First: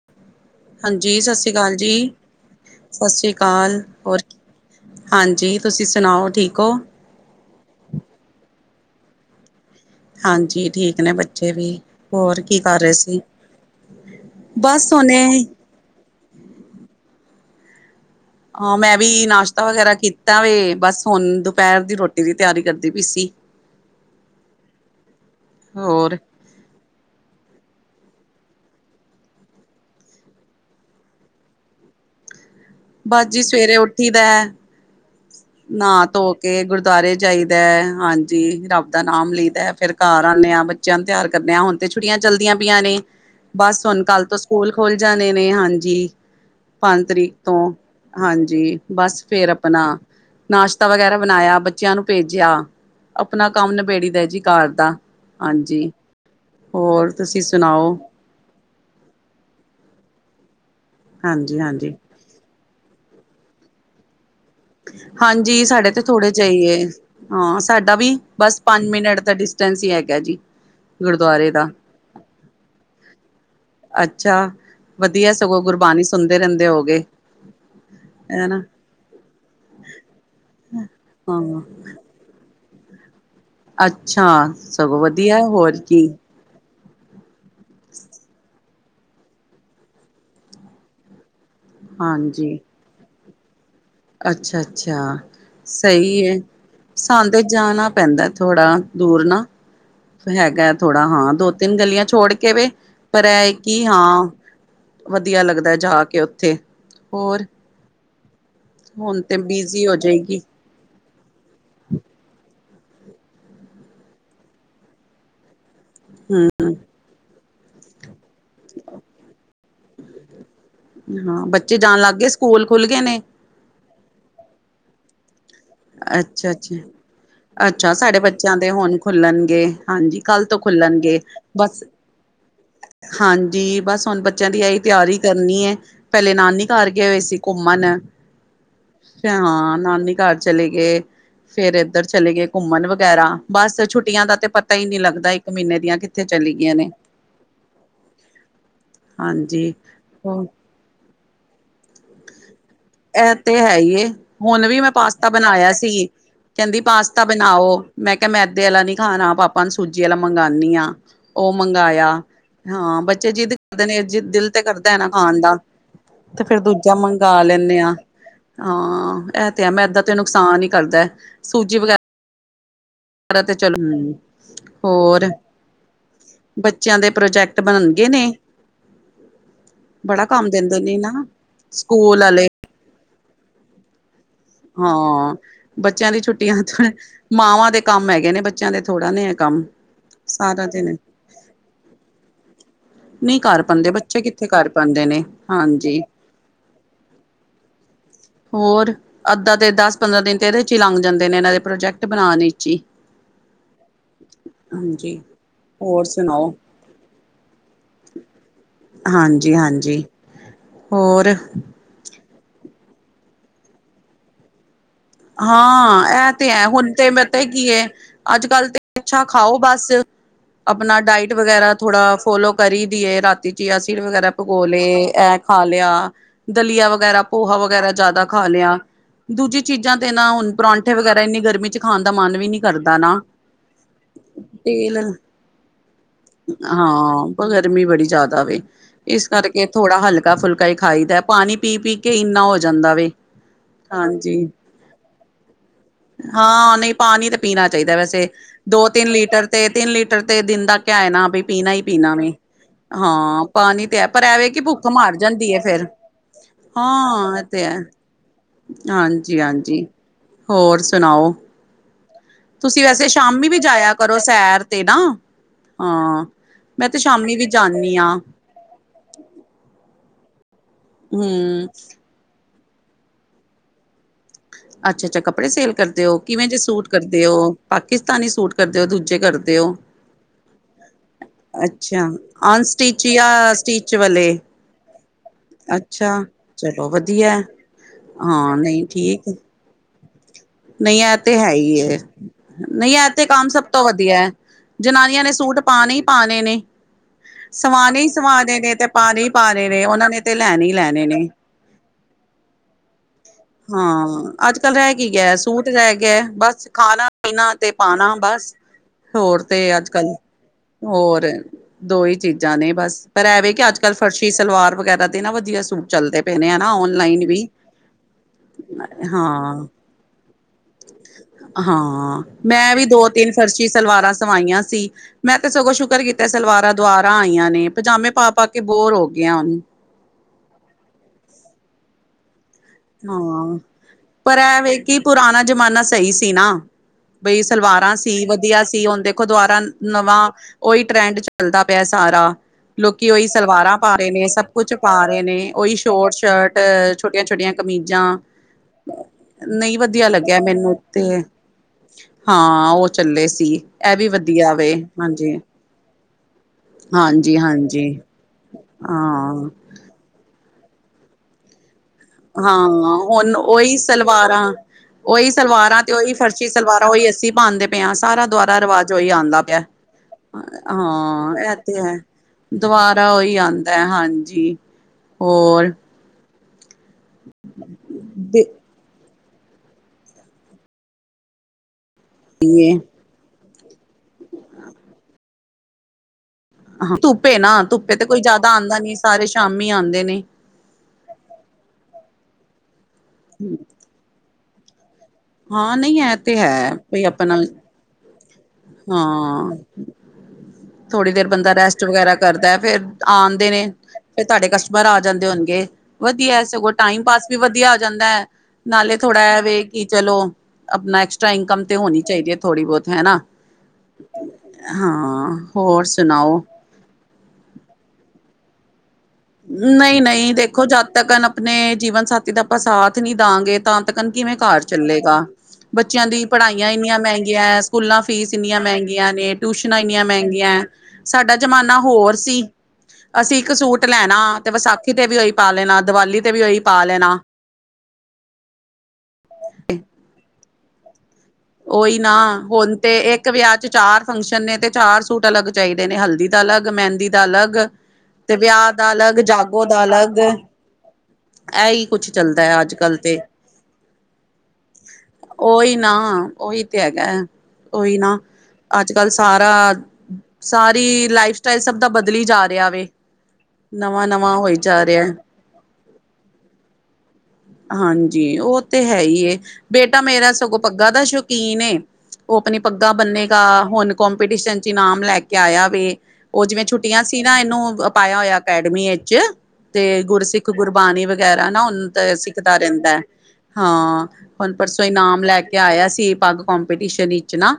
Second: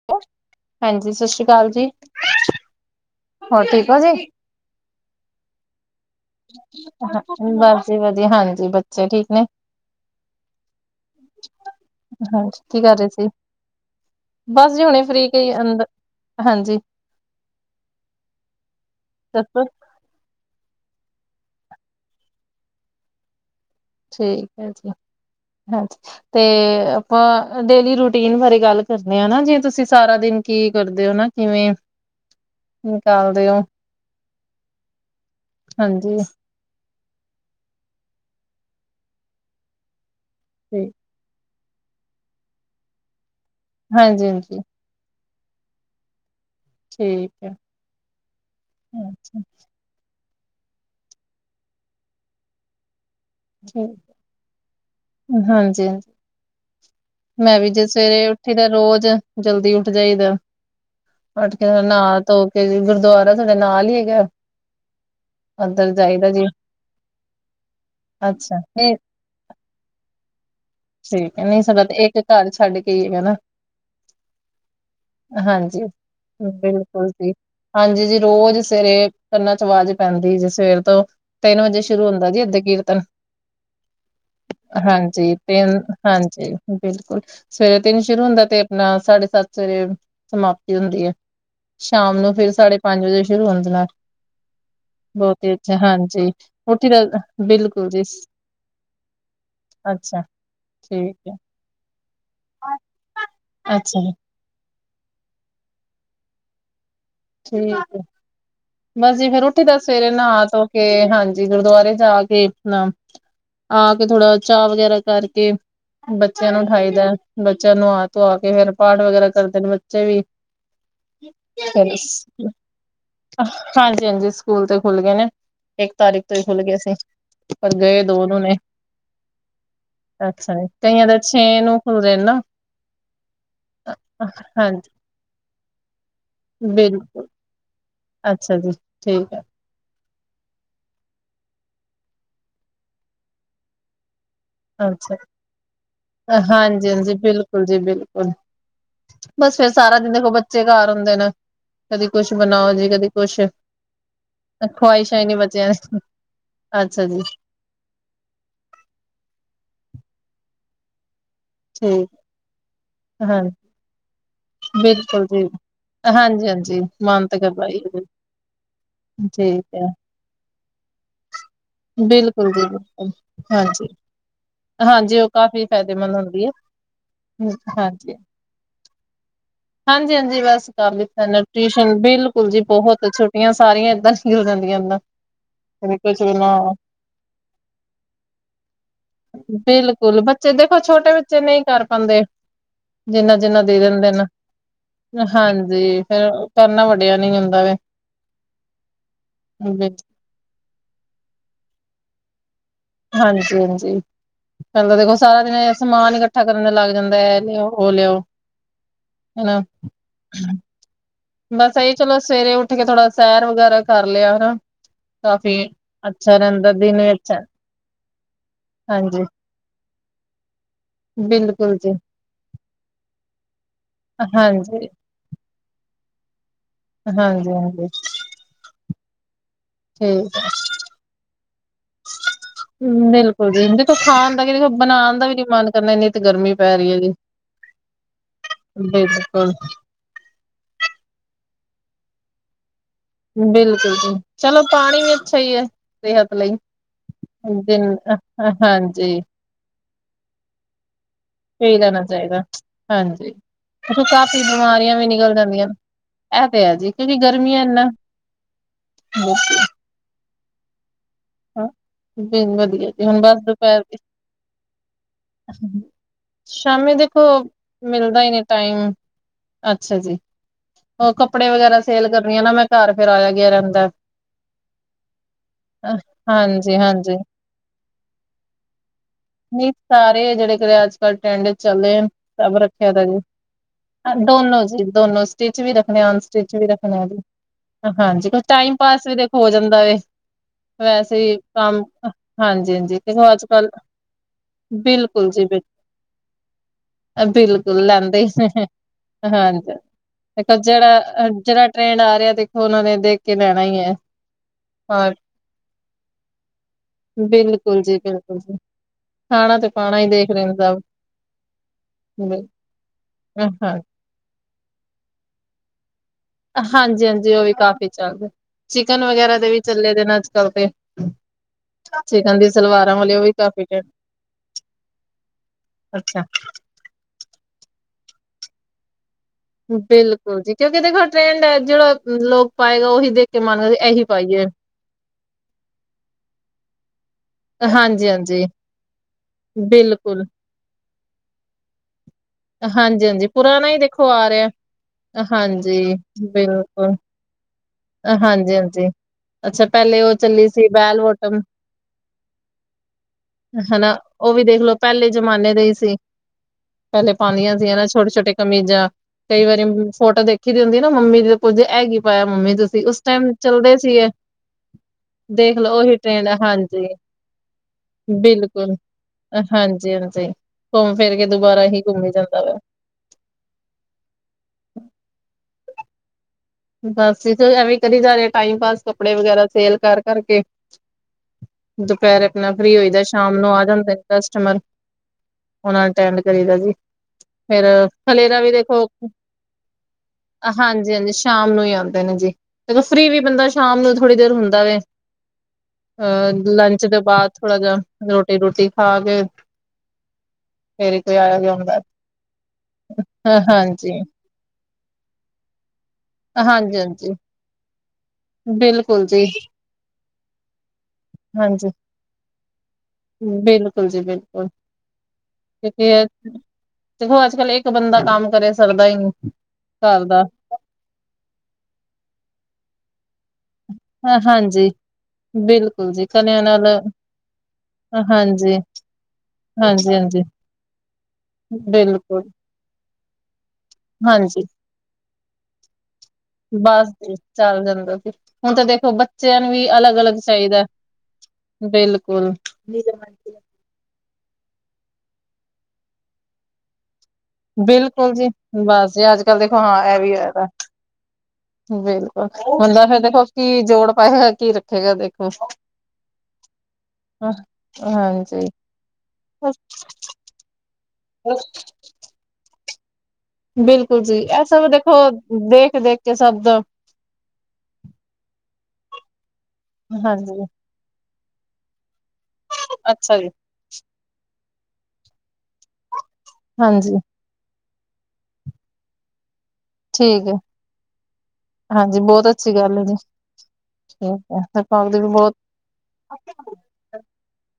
[inaudible] ਹਾਂਜੀ, ਸਤਿ ਸ਼੍ਰੀ ਸਸ਼੍ਰੀ ਅਕਾਲ ਕਾਲ ਜੀ, ਸਸ਼੍ਰੀ ਹੋਰ ਕਾਲ, ਠੀਕ ਹੋ ਹੋਰ ਜੀ ਕ ਹਾਂਜੀ, ਤੂਸੀ ਸੂਨਾਓ? [inaudible] ਬਾਸ ਜੀ ਵਦੀਆ, ਹਾਂਜੀ ਬੱਚੇ ਠੀਕ ਨੇ? ਹਾਂਜੀ, ਠੀਕ ਨੇ ਬੱਚੇ ਵੀ, ਹੋਰ ਕਿ ਹਾਂਜੀ ਕਾਰ ਕੀ ਰੇ ਕਰ ਰਹੇ ਸੀ? ਬਸ ਜੀ ਹੁਣੇ ਫਰੀ ਕੇ ਈ ਅੰਦਰ, ਹਾਂਜੀ। ਹਾਂ, ਮੈਂ ਵੀ ਦੱਸੋ ਨਾਸ਼ਤਾ ਵਗੈਰਾ ਕੀਤਾ ਵੇ, ਬਾਸ ਹੁਨ ਦੁਪੈਰ ਦੀ ਰੋਟੀ ਦੀ ਤਿਆਰੀ ਕਰਦੀ ਪਈ ਸੀ। ਠੀਕ ਹੈ ਜੀ। ਹਛਛ ਹੋਰ, ਤੇ ਆਪਾਂ ਡੇਲੀ ਰੂਟੀਨ ਬਾਰੇ ਗਾੱਲ ਕਰਨੇ ਆਂ ਨਾ ਜਿਂਵੇ ਤੂਸੀ ਸਾਰਾ ਦਿਨ ਕੀ ਕਰਦੇ ਓ ਨਾ? ਕਿਵੇਂ ਬਾਸ ਜੀ ਨਿਕਾਲਦੇ ਹੋ ਸਵੇਰੇ ਉਠੀ ਦੈ। ਨਾਂ ਹਾਂਜੀ ਧੋ ਕੇ ਗੁਰਦੁਆਰੇ ਜਾਈਦੈ, ਹਾਂਜੀ ਰਾੱਬ ਦਾ ਨਾਮ ਲਈਦੈ ਫਿਰ ਘਾਰ ਆਨੇ ਆਂ, ਠੀਕ ਬੱਚੇਆਂ ਨੂੰ ਤੇਆਰ ਕਰਨੇ ਆਂ, ਹੁਨ ਤੇ ਛੁੱਟੀਆਂ ਚੱਲਦੀਆਂ ਪਈਆਂ ਨੇ, ਬਾੱਸ ਹੁਨ ਕਾੱਲ ਹਾਂਜੀ ਤੋਂ ਹਾਂਜੀ ਸੂਕੂਲ ਖੁੱਲ ਜਾਨੇ ਨੇ ਹਾਂਜੀ, ਪਾੰਜ ਠੀਕ ਤਰੀਕ ਹੈ ਤੋਂ, ਹਾਂਜੀ, ਬਾੱਸ ਫੇਰ ਨਾ ਨਾਸ਼ਤਾ ਵਗੈਰਾ ਬਨਾਏਆ ਬੱਚੇਆਂ ਨੂੰ ਭੇਜੇਆ ਅਪਨਾ ਕਾੰਮ ਹਾਂਜੀ ਨਬੇੜੀਦਾ ਜੀ ਘਾਰ ਦਾ, ਹਾਂਜੀ, ਹੋਰ ਤੂਸੀ ਸੂਨਾਓ? ਓਠੀ ਦੈ ਰੋਜ, ਜਲਦੀ ਉਠ ਜਾਈਦੈ, ਉਠ ਹਾਂਜੀ ਕੇ ਹਾਂਜੀ ਨਾ ਧੋ ਤੇ ਗੁਰਦੁਆਰਾ ਸਾਡੇ ਨਾਲ ਈ ਹੈਗੈ ਹਾਂਜੀ, ਸਾਡੇ ਤੇ ਥੋੜੇ ਜਾ ਈ ਐ, ਹਾਂ, ਸਾਡਾ ਵੀ ਅੱਛਾ ਬਾੱਸ ਪਾੰਜ ਨਹੀਂ ਮਿੰਟ ਤਾਂ ਡਿਸਟੈਂਸ ਈ ਹੈਗੈ ਜੀ। ਠੀਕ ਐ, ਗੁਰਦੁਆਰੇ ਨੀ ਦਾ ਸਾਡਾ ਤੇ ਏਕੱ ਘਾਰ ਛਾੱਡ ਕੇ ਈ ਹੈਗਾ ਨਾ ਅੱਛਾ, ਵਦੀਐ ਸਗੋਂ ਹਾਂਜੀ ਗੁਰਬਾਨੀ ਸੁਨਦੇ ਰੈਂਦੇ ਹੋਓਗੇ। ਬਿਲਕੁਲ ਜੀ ਹਾਂਜੀ ਜੀ ਰੋਜ ਸਵੇਰੇ ਕੰਨਾਂ ਚ ਵਾਜ ਪੈਂਦੀ ਜੀ ਸਵੇਰ ਤੋਂ ਹਾਂ ਤੇੱਨ ਵਜੇ ਸ਼ੁਰੂ ਹੂਂਦ ਦਾ ਜੀ ਐਦੇ ਕੀਰਤਨ। ਅੱਛਾ, ਸਗੋਂ ਵਦੀਐ, ਹੋਰ ਕੀ। ਜੀ ਬਿਲਕੁਲ, ਸਵੇਰੇ ਤਿਨ ਸ਼ੁਰੂ ਹੁੰਦਾ ਤੇ ਨਾ ਸਾਡੇ ਸਾੱਤ ਸਵੇਰੇ ਸਮਾਪਤੀ ਹੁੰਦੀ ਏ, ਸ਼ਾਮ ਨੂੰ ਫਿਰ ਸਾਡੇ ਪਾੰਜ ਵਜੇ ਸ਼ੁਰੂ ਹੁੰਦੇ ਨਾਲ ਅੱਛਾ, ਅੱਛਾ ਬਹੁਤ ਹੀ ਅੱਛਾ ਸਈ ਹਾਂਜੀ ਏ, ਉੱਠੀ ਦਾ ਸਾਂਨ ਤੇ ਬਿਲਕੁਲ ਜਾਨਾ ਜੀ ਪੈਂਦਾ ਥੋੜਾ ਦੂਰ ਨਾ, ਅੱਛਾ ਹੈਗੈ ਥੋੜਾ ਠੀਕ ਹਾਂ ਹੈ ਦੋ-ਤਿੰਨ ਗਲੀਆਂ ਛੋੜ ਕੇ ਵੇ, ਪਰ ਐ ਏ ਕਿ, ਅੱਛਾ ਜੀ ਹਾਂ ਵਦੀਆ ਲਗਦੈ ਜਾ ਕੇ ਓਥੇ, ਹੋਰ ਠੀਕ ਐ, ਬਾਸ ਹੁਣ ਜੀ ਤੇ ਫੇਰ ਉਠੀ ਦਾ ਬਿਜੀ ਹੋ ਸਵੇਰੇ ਜਾਏਗੀ ਨਾਅ ਧੋ ਕੇ ਹਾਂਜੀ, ਗੁਰਦੁਆਰੇ ਜਾ ਕੇ ਅਪਨਾ ਆ ਕੇ ਥੋੜਾ ਚਾਹ ਵਗੈਰਾ ਕਰਕੇ। ਹੂੰ ਬੱਚਿਆਂ ਨੂੰ ਉਠਾਈਦਾ। ਬੱਚਿਆਂ ਨੂੰ ਨੂੰਆ ਧੁਆ ਕੇ ਫੇਰ ਪਾਠ ਵਗ਼ੈਰਾ ਕਰਦੇ ਨੇ ਬੱਚੇ ਵੀ। ਹਾਂ ਬੱਚ। ਚ ਹਾਂਜੀ- ਹਾਂਜੀ। ਸਕੂਲ ਤੇ ਖੁੱਲ ਗਏ ਨੇ। ਇੱਕ ਤਾਰੀਖ ਤੋਂ ਹੀ ਖੁੱਲ ਅੱਛਾ-ਅੱਛਾ ਗਏ ਸੀ। ਅੱਛਾ ਪਰ ਅੱਛਾ, ਗਏ ਸਾਡੇ ਦੋ ਨੂੰ ਨੇ। ਬੱਚਿਆਂ ਦੇ ਹੁਣ ਖੁੱਲਣਗੇ ਹਾਂਜੀ ਕੱਲ ਅੱਛਾ ਤੋਂ ਜੀ। ਕਈਆਂ ਦੇ ਖੁੱਲਣਗੇ ਛੇ ਨੂੰ ਬਸ ਖੁੱਲਦੇ ਨੇ ਨਾ। ਹਾਂਜੀ ਬਸ ਹੁਣ ਬੱਚਿਆਂ ਦੀ ਆਹੀ ਹਾਂਜੀ ਤਿਆਰੀ ਕਰਨੀ ਹੈ। ਪਹਿਲੇ ਨਾਨੀ ਘਰ ਗਏ ਹੋਏ ਬਿਲਕੁਲ ਸੀ ਘੁੰਮਣ। ਅੱਛਾ ਜੀ ਅਛ! ਠੀਕ ਹੈ ਹਾਂ, ਨਾਨੀ ਘਰ। ਚਲੇ ਗੇ। ਫੇਰ ਇੱਧਰ ਚਲੇ ਗੇ ਕੁੱਮਣ ਵਗੈਰਾ ਬਸ ਛੁੱਟੀਆਂ ਦਾ ਤੇ। ਪਤਾ ਈ ਨੀ ਅੱਛਾ ਲੱਗਦਾ ਇੱਕ ਮਹੀਨੇ ਦੀਆਂ ਕਿੱਥੇ ਚਲੀ ਗਈਆਂ ਨੇ। ਹਾਂ ਜੀ। ਬਿਲਕੁਲ ਬਸ ਹਾਂਜੀ ਫੇਰ ਸਾਰਾ ਦਿਨ ਦੇਖੋ ਇਹ ਬੱਚੇ। ਘਰ ਹੁੰਦੇ ਨੇ। ਕਦੀ ਕੁੱਛ ਬਣਾਓ ਜੀ। ਕਦੀ ਏ ਕੁਛ ਤੇ ਹੈ ਈਏ। ਹੁਣ ਵੀ ਮੈਂ ਖਵਾਹਿਸ਼ਾਂ ਹੀ ਪਾਸਤਾ ਨੀ ਬੱਚਿਆਂ ਬਣਾਇਆ ਦੀ ਸੀ। ਕਹੰਦੀ ਅੱਛਾ ਜੀ ਪਾਸਤਾ ਬਣਾਓ। ਮੈਂ ਕਿਆ ਮੈਦੇ ਅੱਲਾ ਨੀ ਖਾਣਾ। ਪਾਪਾ ਨੂੰ ਸੂਜੀ ਵਾਲਾ ਮੰਗਾਣੀ ਆ। ਓ ਠੀਕ ਮੰਗਾਆ। ਹਾਂ ਬੱਚੇ ਜਿਦ ਕਰਦੇ ਨੇ ਜਿੰਦ ਦਿਲ ਤੇ ਕਰਦਾ ਹੈ। ਨਾ ਬਿਲਕੁਲ ਖਾਣ ਜੀ ਦਾ ਤੇ ਹਾਂਜੀ ਫੇਿਰ ਹਾਂਜੀ ਦੂਜਾ ਮੰਗ ਮਨ ਤੇ ਲੈਣਾ। ਹਾਂ ਕਰਵਾਈ ਏ ਤੇ ਹੈ ਮੈਂਦਾਂ ਤੇ ਨੁਕਸਾਨ ਈ ਕਰਦਾ। ਸੂਜੀ ਵਗੈਰਾ। ਬਿਲਕੁਲ ਜੀ ਬਿਲਕੁਲ। ਸਾਰ ਤੇ ਹਾਂਜੀ ਚਲੋ ਹਾਂਜੀ ਹੋਰ। ਉਹ ਕਾਫ਼ੀ ਫਾਇਦੇਮੰਦ ਹੁੰਦੀ ਬੱਚਿਆਂ ਦੇ ਪ੍ਰੋਜੈਕਟ। ਬਣਨਗੇ ਨੇ। ਬੜਾ ਹਾਂਜੀ-ਹਾਂਜੀ ਕੰਮ ਬਸ ਦਿੰਦੇ ਕਰ ਨੇ ਨਾ ਲਿਤਾ ਏਨਾ ਟੀਉਸ਼ਨ ਸਕੂਲ ਆਲੇ ਬਿਲਕੁਲ ਜੀ। ਬਹੁਤ ਛੁੱਟੀਆਂ ਸਾਰੀਆਂ ਇਦਾਂ ਮਿਲ ਜਾਂਦੀਆਂ। ਹਾਂ ਬੱਚਿਆਂ ਕੁ ਦੀ ਚ ਛੁੱਟੀਆਂ ਬਨਾਂ ਮਾਵਾਂ ਦੇ ਕੰਮ ਹੈਗੇ ਨੇ। ਬੱਚਿਆਂ ਦੇ ਥੋੜਾ ਨੇ ਏ ਕੰਮ ਬਿਲਕੁਲ ਬੱਚੇ ਸਾਰਾ ਦੇਖੋ ਦੀਨ। ਛੋਟੇ ਬੱਚੇ ਨਈ ਕਰ ਪਾਂਦੇ। ਜਿੰਨਾ ਨਹੀਂ - ਕਰ ਜਿੰਨਾ ਦੇ ਪਾਉਂਦੇ ਦਿੰਦੇ ਬੱਚੇ ਕਿੱਥੇ ਕਰ ਪਾਉਂਦੇ ਨੇ ਹਾਂਜੀ ਫੇਰ ਕਰਨਾ ਵਡਿਆ ਨੇ ਹੁੰਦਾ ਏ। ਹੋਰ ਅੱਧਾ ਤੇ ਦਸ ਪੰਦਰਾਂ ਦਿਨ ਤੇ ਇਹਦੇ ਚ ਈ ਲੰਘ ਜਾਂਦੇ ਨੇ। ਇਹਨਾਂ ਦੇ ਪ੍ਰੋਜੈਕਟ ਬਣਾਣ ਵਿਚ। ਹਾਂਜੀ- ਹਾਂਜੀ ਮਤਲਬ ਦੇਖੋ ਹਾਂਜੀ ਸਾਰਾ ਦਿਨ ਹੋਰ ਸਮਾਨ ਇਕੱਠਾ ਸੁਣਾਓ ਕਰਨ ਤੇ ਲੱਗ ਜਾਂਦਾ। ਇਹਨ ਉਹ ਹੋ ਲਓ ਹਾਂਜੀ ਹਨਨਾ। ਹਾਂਜੀ [unintelligible] ਹੋਰ। ਬਸ ਇਹੀ ਚਲੋ ਸਵੇਰੇ ਉੱਠ ਕੇ ਥੋੜਾ ਸੈਰ- ਵਗੈਰਾ ਕਰ ਲਿਆ ਹਨਾ। ਕਾਫੀ ਹਾਂ ਏ ਅੱਛਾ ਤੇ ਹੈ ਰਹਿੰਦਾ ਹੁਣ ਦਿਨ ਤੇ ਵੀ ਅੱਛਾ ਮਤਾ ਕੀ ਹੈ। ਅੱਜ - ਕੱਲ੍ਹ ਤੇ ਅੱਛਾ ਹਾਂਜੀ ਖਾਓ ਬਸ। ਆਪਣਾ ਡਾਇਟ ਵਗੈਰਾ ਬਿਲਕੁਲ ਜੀ ਥੋੜ੍ਹਾ ਫੋਲੋ ਕਰੀ ਦੀਏ। ਰਾਤੀ ਚੀਆ ਸਿਸਡ ਵਗੈਰਾ ਪਘੋ ਹਾਂਜੀ ਲਏ ਐ। ਖਾ ਲਿਆ ਦਲੀਆ ਵਗੈਰਾ ਹਾਂਜੀ ਪੋਹਾ ਹਾਂਜੀ ਵਗੈਰਾ ਜ਼ਾਦਾ ਖਾ ਲਿਆ। ਦੂਜੀ ਚੀਜ਼ਾਂ ਤੇ ਨਾ ਠੀਕ ਹੁਣ ਪਰਾਂਠੇ ਵਗੈਰਾ ਇੰਨੀ ਗਰਮੀ ਚ ਖਾਣ ਦਾ ਮਨ ਵੀ ਨੀ ਕਰਦਾ ਨਾ। ਬਿਲਕੁਲ ਜੀ ਦੇਖੋ ਖਾਣ ਦਾ ਦੇਖੋ ਤੇਲ ਬਣਾਉਣ ਦਾ ਵੀ ਨੀ ਮਨ ਕਰਨਾ ਇੰਨੀ ਤੇ ਗਰਮੀ ਪੈ ਰਹੀ ਹੈ ਜੀ ਹਾਂ ਗਰਮੀ ਬੜੀ ਜ਼ਾਦਾ ਵੇ। ਇਸ ਬਿਲਕੁਲ ਕਰਕੇ ਥੋੜਾ ਹਲਕਾ ਹਲਕਾ - ਫੁਲਕਾ ਈ ਖਾਈ ਦਾ ਪਾਣੀ ਪੀ ਪੀ ਕੇ ਇੰਨਾ ਹੋ ਜਾਂਦਾ ਵੇ। ਬਿਲਕੁਲ ਜੀ ਹਾਂਜੀ ਚਲੋ ਪਾਣੀ ਵੀ ਅੱਛਾ ਈ ਏ। ਹਾਂ ਨੀਂ ਪਾਣੀ ਤਾਂ ਪੀਣਾ ਚਾਹੀਦਾ ਵੈਸੇ ਦੋ - ਤਿੰਨ ਹਾਂਜੀ ਲੀਟਰ। ਤੇ ਤਿੰਨ ਲੀਟਰ ਤੇ ਦਿਨ ਦਾ ਕਿਆਏ ਨਾ। ਪੀਣਾ ਪੀ ਹੀ ਲੈਣਾ ਪੀਣਾ ਵੀ ਚਾਹੀਦਾ ਹਾਂਜੀ ਹਾਂ ਪਾਣੀ ਤੇ ਦੇਖੋ ਹੈ। ਪਰ ਕਾਫ਼ੀ ਐਵੇਂ ਕਿ ਭੁੱਖ ਬਿਮਾਰੀਆਂ ਵੀ ਮਾਰ ਨਿਕਲ ਜਾਂਦੀ ਹੈ ਜਾਂਦੀਆਂ ਫੇਰ। ਇਹ ਤੇ ਹੈ ਜੀ ਕਿਉਂਕਿ ਹਾਂ ਇਹ ਗਰਮੀਆਂ ਤੇ ਹੈ। ਇੰਨਾ ਹਾਂਜੀ - ਹਾਂਜੀ ਹੋਰ ਸੁਣਾਓ। ਹਾਂ। ਵਧੀਆ ਤੁਸੀਂ ਜੀ ਵੈਸੇ ਹੁਣ ਬਸ ਸ਼ਾਮੀ ਵੀ ਦੁਪਹਿਰ ਜਾਇਆ ਦੀ। ਕਰੋ ਸੈਰ ਤੇ ਨਾ ਹਾਂ ਮੈਂ ਸ਼ਾਮੀ ਤੇ ਦੇਖੋ ਵੀ ਜਾਂਦੀ ਹਾਂ ਮਿਲਦਾ ਹੀ ਨੇ। ਟਾਈਮ ਅੱਛਾ ਜੀ। ਉਹ ਕੱਪੜੇ ਹਮ ਵਗੈਰਾ ਸੇਲ ਕਰਨ ਆ ਨਾ ਮੈਂ। ਘਰ ਫੇਰ ਆਇਆ - ਗਿਆ ਰਹੰਦਾ। ਅੱਛਾ - ਅੱਛਾ ਕੱਪੜੇ ਸੇਲ ਕਰਦੇ ਓ। ਹਾਂਜੀ - ਹਾਂਜੀ ਸੂਟ ਕਰਦੇ ਹੋ ਦੂਜੇ ਕਰਦੇ ਨੀ ਹੋ ਸਾਰੇ ਜਿਹੜੇ ਕਰਿਆ। ਟਡ ਚਲੇ ਅੱਛਾ ਸਬ ਰੱਖਿਆ ਤ ਅਨਸਟਿਚ ਜੀ ਜਾਂ ਸਟਿਚ ਵਾਲੇ ਦੋਨੋ ਜੀ ਦੋਨੋ। ਸਟਿਚ ਵੀ ਰੱਖਣੇ ਅੱਛਾ ਅਨਸਟਿਚ ਵੀ ਚਲੋ ਰੱਖਣੇ ਜੀ। ਵਧੀਆ ਹਾਂਜੀ ਕੁਛ ਹਾਂ ਟਾਈਮ ਪਾਸ ਵੀ ਦੇਖ ਹੋ ਜਾਂਦਾ ਵੇ। ਨੀਂ ਇਹ ਵੈਸੇ ਤੇ ਹੈ ਹੀ ਕੰਮ ਏ ਹਾਂਜੀ ਨਈ। ਹਾਂਜੀ ਇਹ ਤੇ ਦੇਖੋ ਅੱਜ ਕੰਮ ਸਭ ਕੱਲ ਤੋਂ ਵਧੀਆ। ਜਨਾਨੀਆਂ ਬਿਲਕੁਲ ਨੇ ਜੀ ਸੂਟ ਬਿਲਕੁਲ ਪਾਣੇ ਈ ਪਾਣੇ ਨੇ। ਸਵਾਣੇ ਹੀ ਸਵਾਣੇ ਦੇ ਨੇ ਤੇ ਪਾਣੇ ਹੀ ਪਾਣੇ ਨੇ। ਉਨਾਂ ਨੇ ਤੇ ਲੈਣੇ ਹੀ ਲੈਣੇ ਨੇ। ਜੜਰਾ ਟ੍ਰੈਂਡ ਆ ਰਿਹਾ। ਦੇਖੋ ਉਹਨਾਂ ਨੇ ਦੇਖ। ਕੇ ਲੈਣਾ ਹੀ ਹੈ। ਹਾਂ ਅੱਜ ਕੱਲ ਰਹਿ ਕੀ ਹਾਂ ਗਿਆ। ਸੂਟ ਰਹਿ ਗਿਆ ਬਸ। ਖਾਣਾ ਪੀਣਾ ਅਤੇ ਬਿਲਕੁਲ ਜੀ ਪਾਉਣਾ ਬਿਲਕੁਲ ਬਸ। ਜੀ ਹੋਰ ਖਾਣਾ ਤੇ ਅੱਜ ਪਾਣਾ ਹੀ ਕੱਲ ਦੇਖ ਰਹੇ ਨੇ ਸਭ ਹੋਰ ਦੋ ਹੀ ਬਿਲ- ਚੀਜ਼ਾਂ ਨੇ ਬਸ ਪਰ ਅ, ਐਵੇਂ ਕਿ ਅੱਜ ਹਾਂ - ਕੱਲ। ਫਰਸ਼ੀ ਸਲਵਾਰ ਵਗੈਰਾ ਦੇ ਨਾ ਵਧੀਆ ਸੂਟ। ਚੱਲਦੇ ਪਏ ਨੇ। ਹਨਾ ਹਾਂਜੀ - ਔਨਲਾਈਨ ਹਾਂਜੀ। ਉਹ ਵੀ ਕਾਫੀ ਚੱਲਦੇ ਚਿਕਨ ਵਗੈਰਾ ਦੇ ਵੀ ਹਾਂ ਚੱਲੇ ਦੇ ਨੇ ਅੱਜ ਕੱਲ ਦੇ। ਹਾਂ ਮੈਂ ਵੀ ਦੋ ਤਿੰਨ ਕਾਫੀ ਫਰਸ਼ੀ ਟ੍ਰੈਂਡ। ਸਲਵਾਰਾਂ ਸਵਾਈਆਂ ਸੀ। ਮੈਂ ਤੇ ਸਗੋਂ ਸ਼ੁਕਰ ਅੱਛਾ ਕੀਤਾ ਸਲਵਾਰਾਂ ਦਾ। ਦੁਆਾਰਾ ਆਈਆਂ ਨੇ ਪਜਾਮੇ ਪਾ ਪਾ ਕੇ ਬੋਰ ਹੋ ਗਿਆ। ਉਹਨੂੰ ਬਿਲਕੁਲ ਜੀ। ਕਿਉਂਕਿ ਦੇਖੋ ਟਰੈਂਡ ਜਿਹੜਾ ਲੋਕ। ਪਾਏਗਾ ਉਹੀ ਦੇਖ ਕੇ ਹਾਂ ਮਨ। ਇਹੀ ਪਰ ਪਾਈਏ ਐ ਵੇ ਕਿ ਪੁਰਾਣਾ ਜ਼ਮਾਨਾ ਸਹੀ ਸੀ ਨਾਂ। ਬਈ ਸਲਵਾਰਾਂ ਹਾਂਜੀ ਸੀ ਹਾਂਜੀ ਵਧੀਆ ਸੀ। ਹੁਣ ਦੇਖੋ ਦੁਬਾਰਰਾ ਬਿਲਕੁਲ ਨਵਾਂ। ਉਹੀ 'ਟਰੈਂਡ' ਚੱਲਦਾ ਪਿਆ ਸਾਰਾ। ਹਾਂਜੀ ਲੋਕੀ ਉਹੀ ਹਾਂਜੀ ਪੁਰਾਣਾ ਸਲਵਾਰਾਂ ਹੀ ਪਾ ਦੇਖੋ ਰਹੇ ਨੇ ਆ ਸਭ ਰਿਹਾ ਕੁਛ ਪਾ ਰਹੇ ਨੇ। ਉਹੀ ਹਾਂਜੀ ਸ਼ੋਰਟ ਸ਼ਰਟ ਬਿਲਕੁਲ ਛੋ। ਛੋਟੀਆਂ। ਕਮੀਜ਼ਾਂ ਹਾਂਜੀ ਹਾਂਜੀ ਅੱਛਾ। ਨਹੀਂ ਪਹਿਲੇ ਵਧੀਆ ਉਹ ਲੱਗਿਆ ਚੱਲੀ ਸੀ ਮੈਨੂੰ ਤੇ ਵੈਲਵੋਟਮ। ਹਾਂ ਉਹ ਚੱਲੇ ਸੀ ਹਨਾ। ਇਹ ਉਹ ਵੀ ਵਧੀਆ ਦੇਖਲੋ ਵੇ ਪਹਿਲੇ ਹਾਂਜੀ ਜ਼ਮਾਨੇ ਦਾ ਹੀ ਸੀ। ਪਹਿਲੇ ਹਾਂਜੀ ਪਾਉਂਦੀਆਂ ਸੀ ਨਾ ਹਾਂਜੀ ਛੋਟੇ - ਛੋਟੇ ਕਮੀਜ਼ਾਂ ਕਈ ਹਾਂ, ਵਾਰੀ ਫੋਟੋ ਦੇਖ। ਅੱਖੀਰੀ ਹੁੰਦੀ ਨਾ। ਮੰਮੀ ਤੇ ਪੁੱਜੇ ਹੈ ਹੀ ਪਾਇਆ ਮੰਮੀ ਹਾਂ ਤੁਸੀਂ। ਉਸ ਟਾਈਮ ਹੁਣ ਚੱਲਦੇ ਓਹੀ ਸੀਗੇ ਸਲਵਾਰਾਂ। ਉਹੀ ਦੇਖਲੋ ਸਲਵਾਰਾਂ ਤੇ ਉਹੀ ਟ੍ਰੇਡ ਫਰਸ਼ੀ ਹਾਂਜੀ ਸਲਵਾਰਾਂ ਉਹੀ ਅੱਸੀ ਪਾਉਂਦੇ ਪਏ ਹਾਂ। ਸਾਰਾ ਦੁਬਾਰਾ ਬਿਲਕੁਲ ਰਿਵਾਜ਼ ਉਹੀ ਆਉਂਦਾ ਪਿਆ। ਹਾਂਜੀ ਹਾਂਜੀ ਘੁੰਮ ਫਿਰ ਕੇ ਹਾਂ ਇਹ ਦੁਬਾਰਾ ਤੇ ਹੀ ਹੈ ਘੁੰਮੀ ਜਾਂਦਾ ਵਾ ਦੋਬਾਰਾ। ਬੜਾ ਉਹੀ ਆਉਂਦਾ ਹੈ। ਹਾਂਜੀ ਹੋਰ। ਬਸ ਐਵੇਂ ਕਰੀ ਜਾਰਹੇ ਦਾ। ਟਾਈਮ ਪਾਸ ਕੱਪੜੇ ਵਗੈਰਾ ਸੇਲ ਕਰ ਕਰਕੇ। ਦੁਪਹਿਰ ਆਪਣਾ ਫ੍ਰਰੀ ਹੋਈ ਦਾ। ਸ਼ਾਮ ਨੂੰ ਆ ਜਾਂਦੇ ਨੇ ਕਸਟਮਰ ਉਹਨਾਂ ਅਟੈਂਡ ਕਰੀ ਦਾ। ਧੁੱਪੇ ਨਾ ਧੁੱਪੇ ਤੇ ਕੋਈ ਜ਼ਿਆਦਾ ਆਉਂਦਾ ਦੇਖੋ ਨੀ। ਸਾਰੇ ਸ਼ਾਮੀ ਆਉਂਦੇ ਨੇ। ਹਾਂਜੀ ਹਾਂਜੀ ਸ਼ਾਮ ਨੂੰ ਹੀ ਆਉਂਦੇ ਨੇ ਜੀ। ਤੇ ਫ੍ਰਰੀ ਵੀ ਬੰਦਾ ਸ਼ਾਮ ਨੂੰ ਥੋੜ੍ਹੀ ਦੇਰ ਹੁੰਦਾ ਵੇ। ਹਾਂ ਨਹੀਂ ਇਹ ਅਹ ਤੇ ਹੈ। ਲੰਚ ਦੇ ਬਈ ਆਪਾਂ ਬਾਅਦ ਨਾਲ ਥੋੜਾ ਜਿਹਾ ਰੋਟੀ ਰੋਟੀ ਖਾ ਕੇ ਹਾਂ। ਫੇਰ ਹੀ ਥੋੜ੍ਹੀ ਕੋਈ ਦੇਰ ਆਇਆ ਗਿਆ ਬੰਦਾ ਹੁੰਦਾ ਰੈਸਟ ਵਗੈਰਾ ਕਰਦਾ ਫੇਿਰ ਹਾਂ ਆਉਂਦੇ ਨੇ। ਹਾਂਜੀ ਫਿਰ ਤੁਹਾਡੇ ਕਸਟਮਰ ਆ ਜਾਂਦੇ ਹੋਣਗੇ। ਵਧੀਆ ਸਗੋਂ ਹਾਂਜੀ ਟਾਈਮ ਹਾਂਜੀ ਪਾਸ ਵੀ ਵਧੀਆ ਹੋ ਜਾਂਦਾ ਹੈ। ਨਾਲੇ ਬਿਲਕੁਲ ਥੋੜਾ ਜੀ ਇਹਵੇ ਕਿ ਚਲੋ। ਆਪਣਾ ਐਕਸਟਰਾ ਇਨਕਮ ਹਾਂਜੀ ਤੇ ਹੋਣੀ ਚਾਹੀਦੀ ਹੈ। ਥੋੜ੍ਹੀ ਬਹੁਤ ਹਨਾ। ਬਿਲਕੁਲ ਜੀ ਬਿਲਕੁਲ ਹੋਰ ਕਿਉਂਕਿ ਸੁਣਾਓ ਦੇਖੋ ਅੱਜ- ਕੱਲ ਇੱਕ ਬੰਦਾ ਕੰਮ ਕਰੇ ਸਰਦਾ ਹੀ ਨਹੀਂ। ਨਹੀਂ - ਨਹੀਂ ਦੇਖੋ ਜਦ ਤੱਕ ਆਪਣੇ ਜੀਵਨ ਸਾਥੀ। ਜੇ ਆਪਾਂ ਸਾਥ ਨਹੀਂ ਦਾਂਗੇ ਤਾਂ ਤੱਕਨ ਕਿਵੇਂ ਕਾਰ ਹਾਂਜੀ ਚੱਲੇਗਾ। ਬਿਲਕੁਲ ਜੀ ਬੱਚਿਆਂ ਦੀ ਕਲਿਆਂ ਨਾਲ ਪੜ੍ਹਾਈਆਂ ਇੰਨੀਆਂ ਮਹਿੰਗੀਆਂ। ਸਕੂਲਾਂ ਫੀਸ ਹਾਂਜੀ ਇੰਨੀਆਂ ਮਹਿੰਗੀਆਂ ਨੇ ਟਿਊਸ਼ਨਾਂ ਹਾਂਜੀ ਇੰਨੀਆਂ ਹਾਂਜੀ ਮਹਿੰਗੀਆਂ। ਸਾਡਾ ਜ਼ਮਾਨਾ ਹੋਰ ਬਿਲਕੁਲ ਸੀ। ਅਸੀਂ ਇੱਕ ਸੂਟ ਲੈਣਾ ਹਾਂਜੀ ਤੇ ਵਿਸਾਖੀ ਤੇ ਵੀ ਉਹੀ ਪਾ ਲੈਣਾ। ਦੀਵਾਲੀ ਤੇ ਵੀ ਉਹੀ ਪਾ ਬਸ ਜੀ ਲੈਣਾ। ਚੱਲ ਜਾਂਦਾ ਸੀ ਹੁਣ ਤਾਂ ਦੇਖੋ ਬੱਚਿਆਂ ਨੂੰ ਵੀ ਅਲੱਗ - ਅਲੱਗ ਚਾਹੀਦਾ। ਉਹੀ ਨਾ। ਬਿਲਕੁਲ ਹੁਣ ਤੇ ਇੱਕ ਵਿਆਹ ਚ ਚਾਰ। ਫੰਕਸ਼ਨ ਨੇ ਤੇ ਚਾਰ ਸੂਟ ਅਲੱਗ ਚਾਹੀਦੇ ਨੇ ਹਲਦੀ ਦਾ ਅਲੱਗ ਮਹਿੰਦੀ। ਦਾ ਅਲੱਗ ਬਿਲਕੁਲ ਜੀ ਤੇ ਵਿਆਹ ਦਾ ਬਸ ਜੀ ਅਲੱਗ ਅੱਜ ਕੱਲ ਦੇਖੋ ਜਾਗੋ ਦਾ ਹਾਂ ਇਹ ਵੀ ਅਲੱਗ। ਹੈਗਾ ਇਹਹੀ ਕੁੱਛ ਬਿਲਕੁਲ ਚੱਲਦਾ ਹੈ। ਅੱਜ ਬੰਦਾ ਕੱਲ ਫੇਰ ਤੇ ਦੇਖੋ ਕੀ ਜੋੜ ਪਾਏਗਾ ਕੀ ਰੱਖੇਗਾ ਦੇਖੋ ਉਹੀ ਨਾ ਉਹੀ। ਤੇ ਹੈਗਾ ਉਹੀ ਨਾ। ਹਾਂਜੀ ਅੱਜ ਕੱਲ੍ਹ ਸਾਰਾ। ਸਾਰੇ ਲਾਈਫ ਸਟਾਈਲ ਸਭ ਦਾ ਬਦਲੀ ਜਾ ਰਿਹਾ ਵੇ। ਬਿਲਕੁਲ ਨਵਾਂ ਜੀ, ਨਵਾਂ ਇਹ ਹੋਈ ਸਭ ਜਾ ਦੇਖੋ ਰਿਹਾ। ਦੇਖ-ਦੇਖ ਕੇ ਸਬਦਾ। ਹਾਂਜੀ, ਓ ਤੇ ਹੈ ਈ ਏ, ਬੇਟਾ ਮੇਰਾ ਹਾਂਜੀ ਸਗੋਂ ਪੱਗਾ ਦਾ ਸ਼ੌਕੀਨ ਏ। ਓ ਅਪਣੀ ਪੱਗਾ ਅੱਛਾ ਜੀ ਬੰਨੇਗਾ ਹੁਨ ਕੋਂਪੀਟੀਸ਼ਨ ਚ ਇਨਾਮ ਲੈ ਕੇ ਆਇਆ ਵੇ, ਓ ਜਿਵੇਂ ਹਾਂਜੀ ਛੁੱਟੀਆਂ ਸ ਏਨਾ ਇਹਨੂੰ ਪਾਇਆ ਓਇਆ ਅਕੈਡਮੀ ਇਚ। ਤੇ ਠੀਕ ਹੈ ਗੁਰਸਿੱਖ ਗੁਰਬਾਣੀ ਵਗੈਰਾ ਨਾ ਉਨ ਹਾਂਜੀ ਤੇ ਬਹੁਤ ਸੀ ਅੱਛੀ ਤਾ ਗੱਲ ਹੈ ਜੀ ਰਹਿੰਦੈ, ਹਾਂ, ਠੀਕ ਹੈ ਪਨ ਪਰਸੋਂ ਸਰਪਾਲ ਦੀ ਵੀ ਇਨਾਮ ਬਹੁਤ ਲੈ ਕੇ ਆਇਆ ਸੀ ਪੱਗ ਕੋਂਪ ਪਟੀਸ਼ਨੀ ਚ ਨਾ।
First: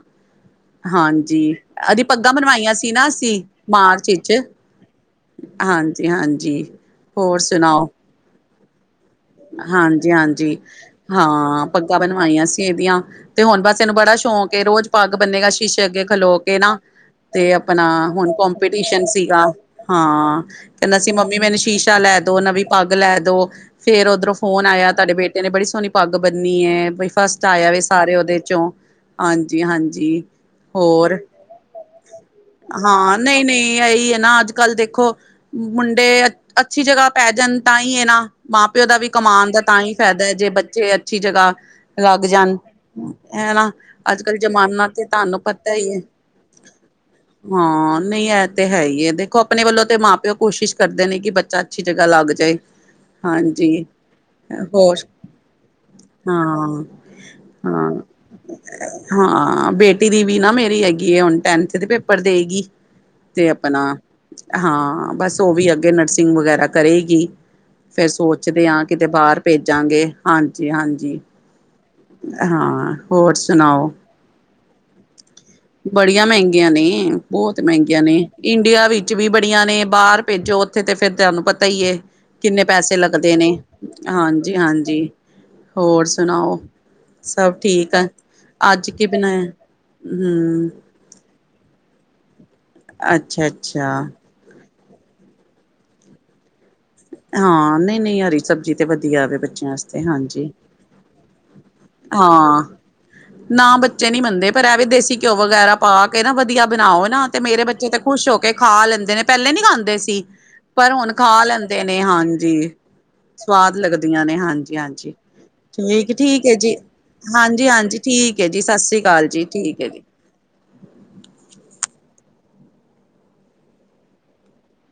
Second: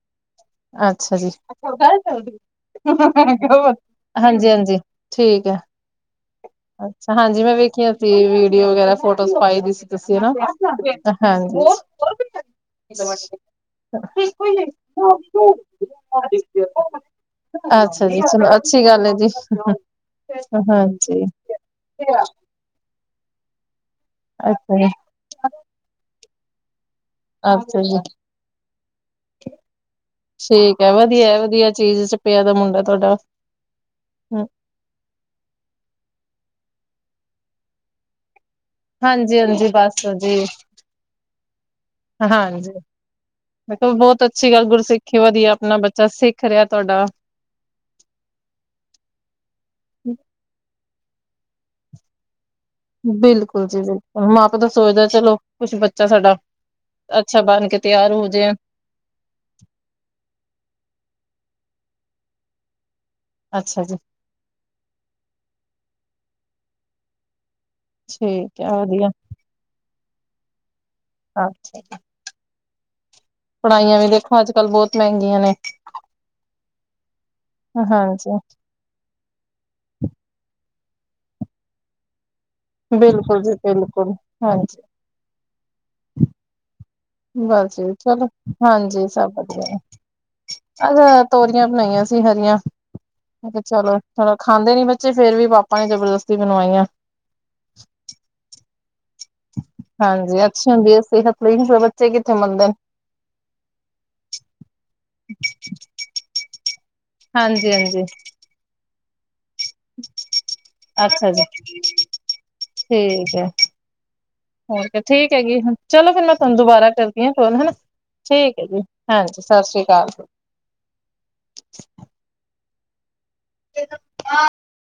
ਅੱਛਾ ਜੀ ਹਾਂਜੀ, ਅਜੇ ਪੱਗਾਂ ਹਾਂਜੀ ਬਨਵਾਈਆਂ ਸੀ ਨਾ ਅਸੀਂ ਮਾਰਚ ਇੱਚ। ਹਾਂਜੀ ਠੀਕ ਹੈ ਹਾਂਜੀ-ਹਾਂਜੀ, ਹੋਰ ਸੁਣਾਓ? ਤੇ ਵੀਡੀਓ ਵਗੈਰਾ ਫੋਨ ਹਾਂਜੀ-ਹਾਂਜੀ, ਹਾਂਜੀ। ਹਾਂ, ਪੱਗਾਂ ਬਨਵਾਈਆਂ ਸੀ ਇਹਦੀਆਂ। ਤੇ ਹੁਨ ਬਸ ਇਹਨੂੰ ਬੜਾ ਸ਼ੌਂਕ ਏ, ਰੋਜ਼ ਪਾਗ ਬੰਨੇਗਾ ਸ਼ੀਸ਼ੇ ਅੱਗੇ ਖਲੋ ਕੇ ਨਾ। ਤੇ ਆਪਣਾ ਅੱਛਾ ਜੀ ਹੁਣ ਚਲੋ ਅੱਛੀ ਕੋਂਪੀਟੀਸ਼ਨ ਗੱਲ ਹੈ ਜੀ। ਸੀਗਾ ਹਾਂਜੀ ਹਾਂ, ਅੱਛਾ ਕਹਿੰਦਾ ਸੀ ਮ ਜੀ ਬੀ ਮੈਨੂੰ ਸ਼ੀਸ਼ਾ ਲੈ ਦੋ, ਨਵੀ ਪੱਗ ਲੈ ਦੋ, ਫੇਰ ਓਧਰੋ ਫੋਨ ਆਇਆ ਅੱਛਾ ਤਾਡੇ ਬੇਟ ਏਨੇ ਬੜੀ ਸੋਨੀ ਪੱਗ ਬੰਨੀ ਏ ਬੀ ਫਸਟ ਆਇਆ ਵੇ ਜੀ। ਸਾਰੇ ਓਦੇ ਚੋਂ। ਹਾਂਜੀ-ਹਾਂਜੀ। ਠੀਕ ਹੈ ਹੋਰ, ਵਧੀਆ ਵਧੀਆ ਚੀਜ਼ ਚ ਪਿਆ ਦਾ ਮੁੰਡਾ ਤੁਹਾਡਾ। ਹਾਂ ਨੲੀਂ-ਨੲੀਂ ਇਹੀ ਐ ਨਾ ਅੱਜ ਕੱਲ ਦੇਖੋ, ਮੁੰਡੇ ਅੱਛੀ ਜਗ੍ਹਾ ਪੈ ਜਾਣ ਤਾਂਈਂ ਏ ਨਾ ਮਾਂ ਪੇ ਦਾ ਵੀ ਹਾਂਜੀ ਕਮਾਣ ਦਾ ਹਾਂਜੀ ਤਾਂਈਂ ਬਸ ਫੈਦੈ ਜੀ ਜੇ ਬੱਚੇ ਅੱਛੀ ਜਗ੍ਹਾ ਲੱਗ ਜਾਣ। ਹਾਂਜੀ। ਹੈ ਨਾ, ਮੈਂ ਕਿਹਾ ਅੱਜ ਬਹੁਤ ਕੱਲ ਅੱਛੀ ਗੱਲ ਜ਼ਮਾਨਾ ਤੇ ਗੁਰਸਿੱਖੀ ਤਾਨੂੰ ਵਧੀਆ ਪਤਾ ਆਪਣਾ ਈ ਏ। ਬੱਚਾ ਸਿੱਖ ਰਿਹਾ ਤੁਹਾਡਾ। ਹਾਂ, ਨਹੀਂ ਐ ਤੇ ਹੈ ਈ ਏ ਦੇਖੋ ਅਪਣੇ ਵੱਲੋਂ ਤੇ ਮਾਂ ਪਿਓ ਕੋਸ਼ਿਸ਼ ਕਰਦੇ ਨੇ ਕਿ ਬੱਚਾ ਅੱਛੀ ਜਗ੍ਹਾ ਲੱਗ ਜਾਏ। ਬਿਲਕੁਲ ਜੀ ਹਾਂਜੀ ਬਿਲਕੁਲ, ਮਾਂ ਪਿਓ ਤਾਂ ਹੋਰ ਸੋਚਦਾ ਚੱਲੋ ਕੁਛ ਬੱਚਾ ਸਾਡਾ ਹਾਂ ਅੱਛਾ ਬੰਨ ਕੇ ਹਾਂ ਤਿਆਰ ਹੋਜੇ। ਹਾਂ, ਬੇਟੀ ਦੀ ਵੀ ਨਾ ਮੇਰੀ ਹੈਗੀ ਏ ਹੁਨ ਟੈਨਥ ਦੇ ਪੇਪਰ ਦੇਗੀ‌। ਤੇ ਅਪਨਾ, ਅੱਛਾ ਜੀ ਹਾਂ ਬਸ ਓ ਵੀ ਅੱਗੇ ਨਰਸਿੰਗ ਵਗੈਰਾ ਕਰੇਗੀ। ਫਿਰ ਠੀਕ ਸੋਚਦੇ ਹੈ ਆਂ ਕਿਤੇ ਵਧੀਆ ਬਾਰ ਭੇਜਾਂਗੇ, ਹਾਂਜੀ-ਹਾਂਜੀ। ਅਛ। [unintelligible] ਹਾਂ ਹੋਰ ਸ ਪੜ੍ਹਾਈਆਂ ਵੀ ਵੇਖੋ ਅੱਜ ਕੱਲ੍ਹ ਬੋਤ ਮਹਿੰਗੀਆਂ ਨੇ। ਬੜੀਆਂ ਮੈਂਗੀਆਂ ਨੇ ਬੋਤ ਮਹਿੰਗੀਆਂ ਨੇ ਹਾਂਜੀ ਇੰਡੀਆ ਵਿ ਚ ਵੀ ਬੜੀਆਂ ਨੇ ਬਾਰ ਭੇਜੋ ਓਥੇ ਤੇ ਫੇਰ ਤਾਹਨੂੰ ਪਤਾ ਈ ਏ। ਕਿੰਨੇ ਪੈਸੇ ਲੱਗਦੇ ਬਿਲਕੁਲ ਨੇ, ਜੀ ਬਿਲਕੁਲ ਹਾਂਜੀ ਹਾਂਜੀ-ਹਾਂਜੀ। ਹੋਰ ਸੁਣਾਓ? ਸਭ ਬਸ ਜੀ, ਠੀਕ ਆ ਚੱਲੋ ਅੱਜ ਹਾਂਜੀ ਕੀ ਸਭ ਬਣਾਇਆ ਵਧੀਆ। ਹਮ ਆ ਨਾ ਤੋਰੀਆਂ ਬਣਾਈਆਂ ਸੀ ਹਰੀਆਂ, ਅੱਛਾ ਅੱਛਾ ਚਲੋ [unintelligible] ਖਾਂਦੇ ਨੀ ਬੱਚੇ ਫਿਰ ਵੀ ਪਾਪਾ ਨੇ ਜਬਰਦਸਤੀ ਬਨਵਾਈਆ। ਹਾਂ ਨੲੀਂ ਨੲੀਂ ਹਰੀ ਸਬਜ਼ੀ ਤੇ ਵਦੀਆ ਵੇ ਬੱਚਿਆਂ ਆਸਤੇ ਹਾਂਜੀ, ਅੱਛੀ ਹੁੰਦੀ ਹੈ ਸਿਹਤ ਲਈ ਬੱਚੇ ਕਿੱਥੇ ਹਾਂ। ਮੰਨਦੇ ਨੇ। ਨਾ ਬੱਚੇ ਨੀ ਮੰਨਦੇ ਪਰ ਐ ਵੇ ਦੇਸੀ ਘਿਓ ਵਗੈਰਾ ਪਾ ਕੇ ਨਾ ਵ ਦੀਆ ਬਨਾਓ ਨਾ, ਤੇ ਮੇਰੇ ਹਾਂਜੀ ਬੱਚੇ ਤੇ ਹਾਂਜੀ ਖੁਸ਼ ਹੋਕੇ ਖਾ ਲੈਂਦੇ ਨੇ। ਪੈਲੇ ਨੀ ਖਾਂਦੇ ਸੀ ਪਰ ਹੁਨ ਅੱਛਾ ਖਾ ਜੀ ਲੈਂਦੇ ਨੇ, ਹਾਂਜੀ। ਠੀਕ ਹੈ ਸਵਾਦ ਲੱਗਦੀਆਂ ਨੇ, ਹੋਰ ਹਾਂਜੀ-ਹਾਂਜੀ, ਠੀਕ ਹੈਗੀ ਠੀਕ ਚਲੋ ਫਿਰ ਮੈਂ ਏ-ਠੀਕ ਏ ਤੁਹਾਨੂੰ ਜੀ। ਦੁਬਾਰਾ ਕਰਦੀ ਹਾਂ ਫੋਨ ਹਨਾ ਹਾਂਜੀ-ਹਾਂਜੀ, ਠੀਕ ਏ ਜੀ। ਹੈ ਸਸ੍ਰੀ ਕਾਲ ਹਾਂਜੀ ਜੀ, ਸਤਿ ਠੀਕ ਸ੍ਰੀ ਏ ਜੀ। ਅਕਾਲ [inaudible] [inaudible]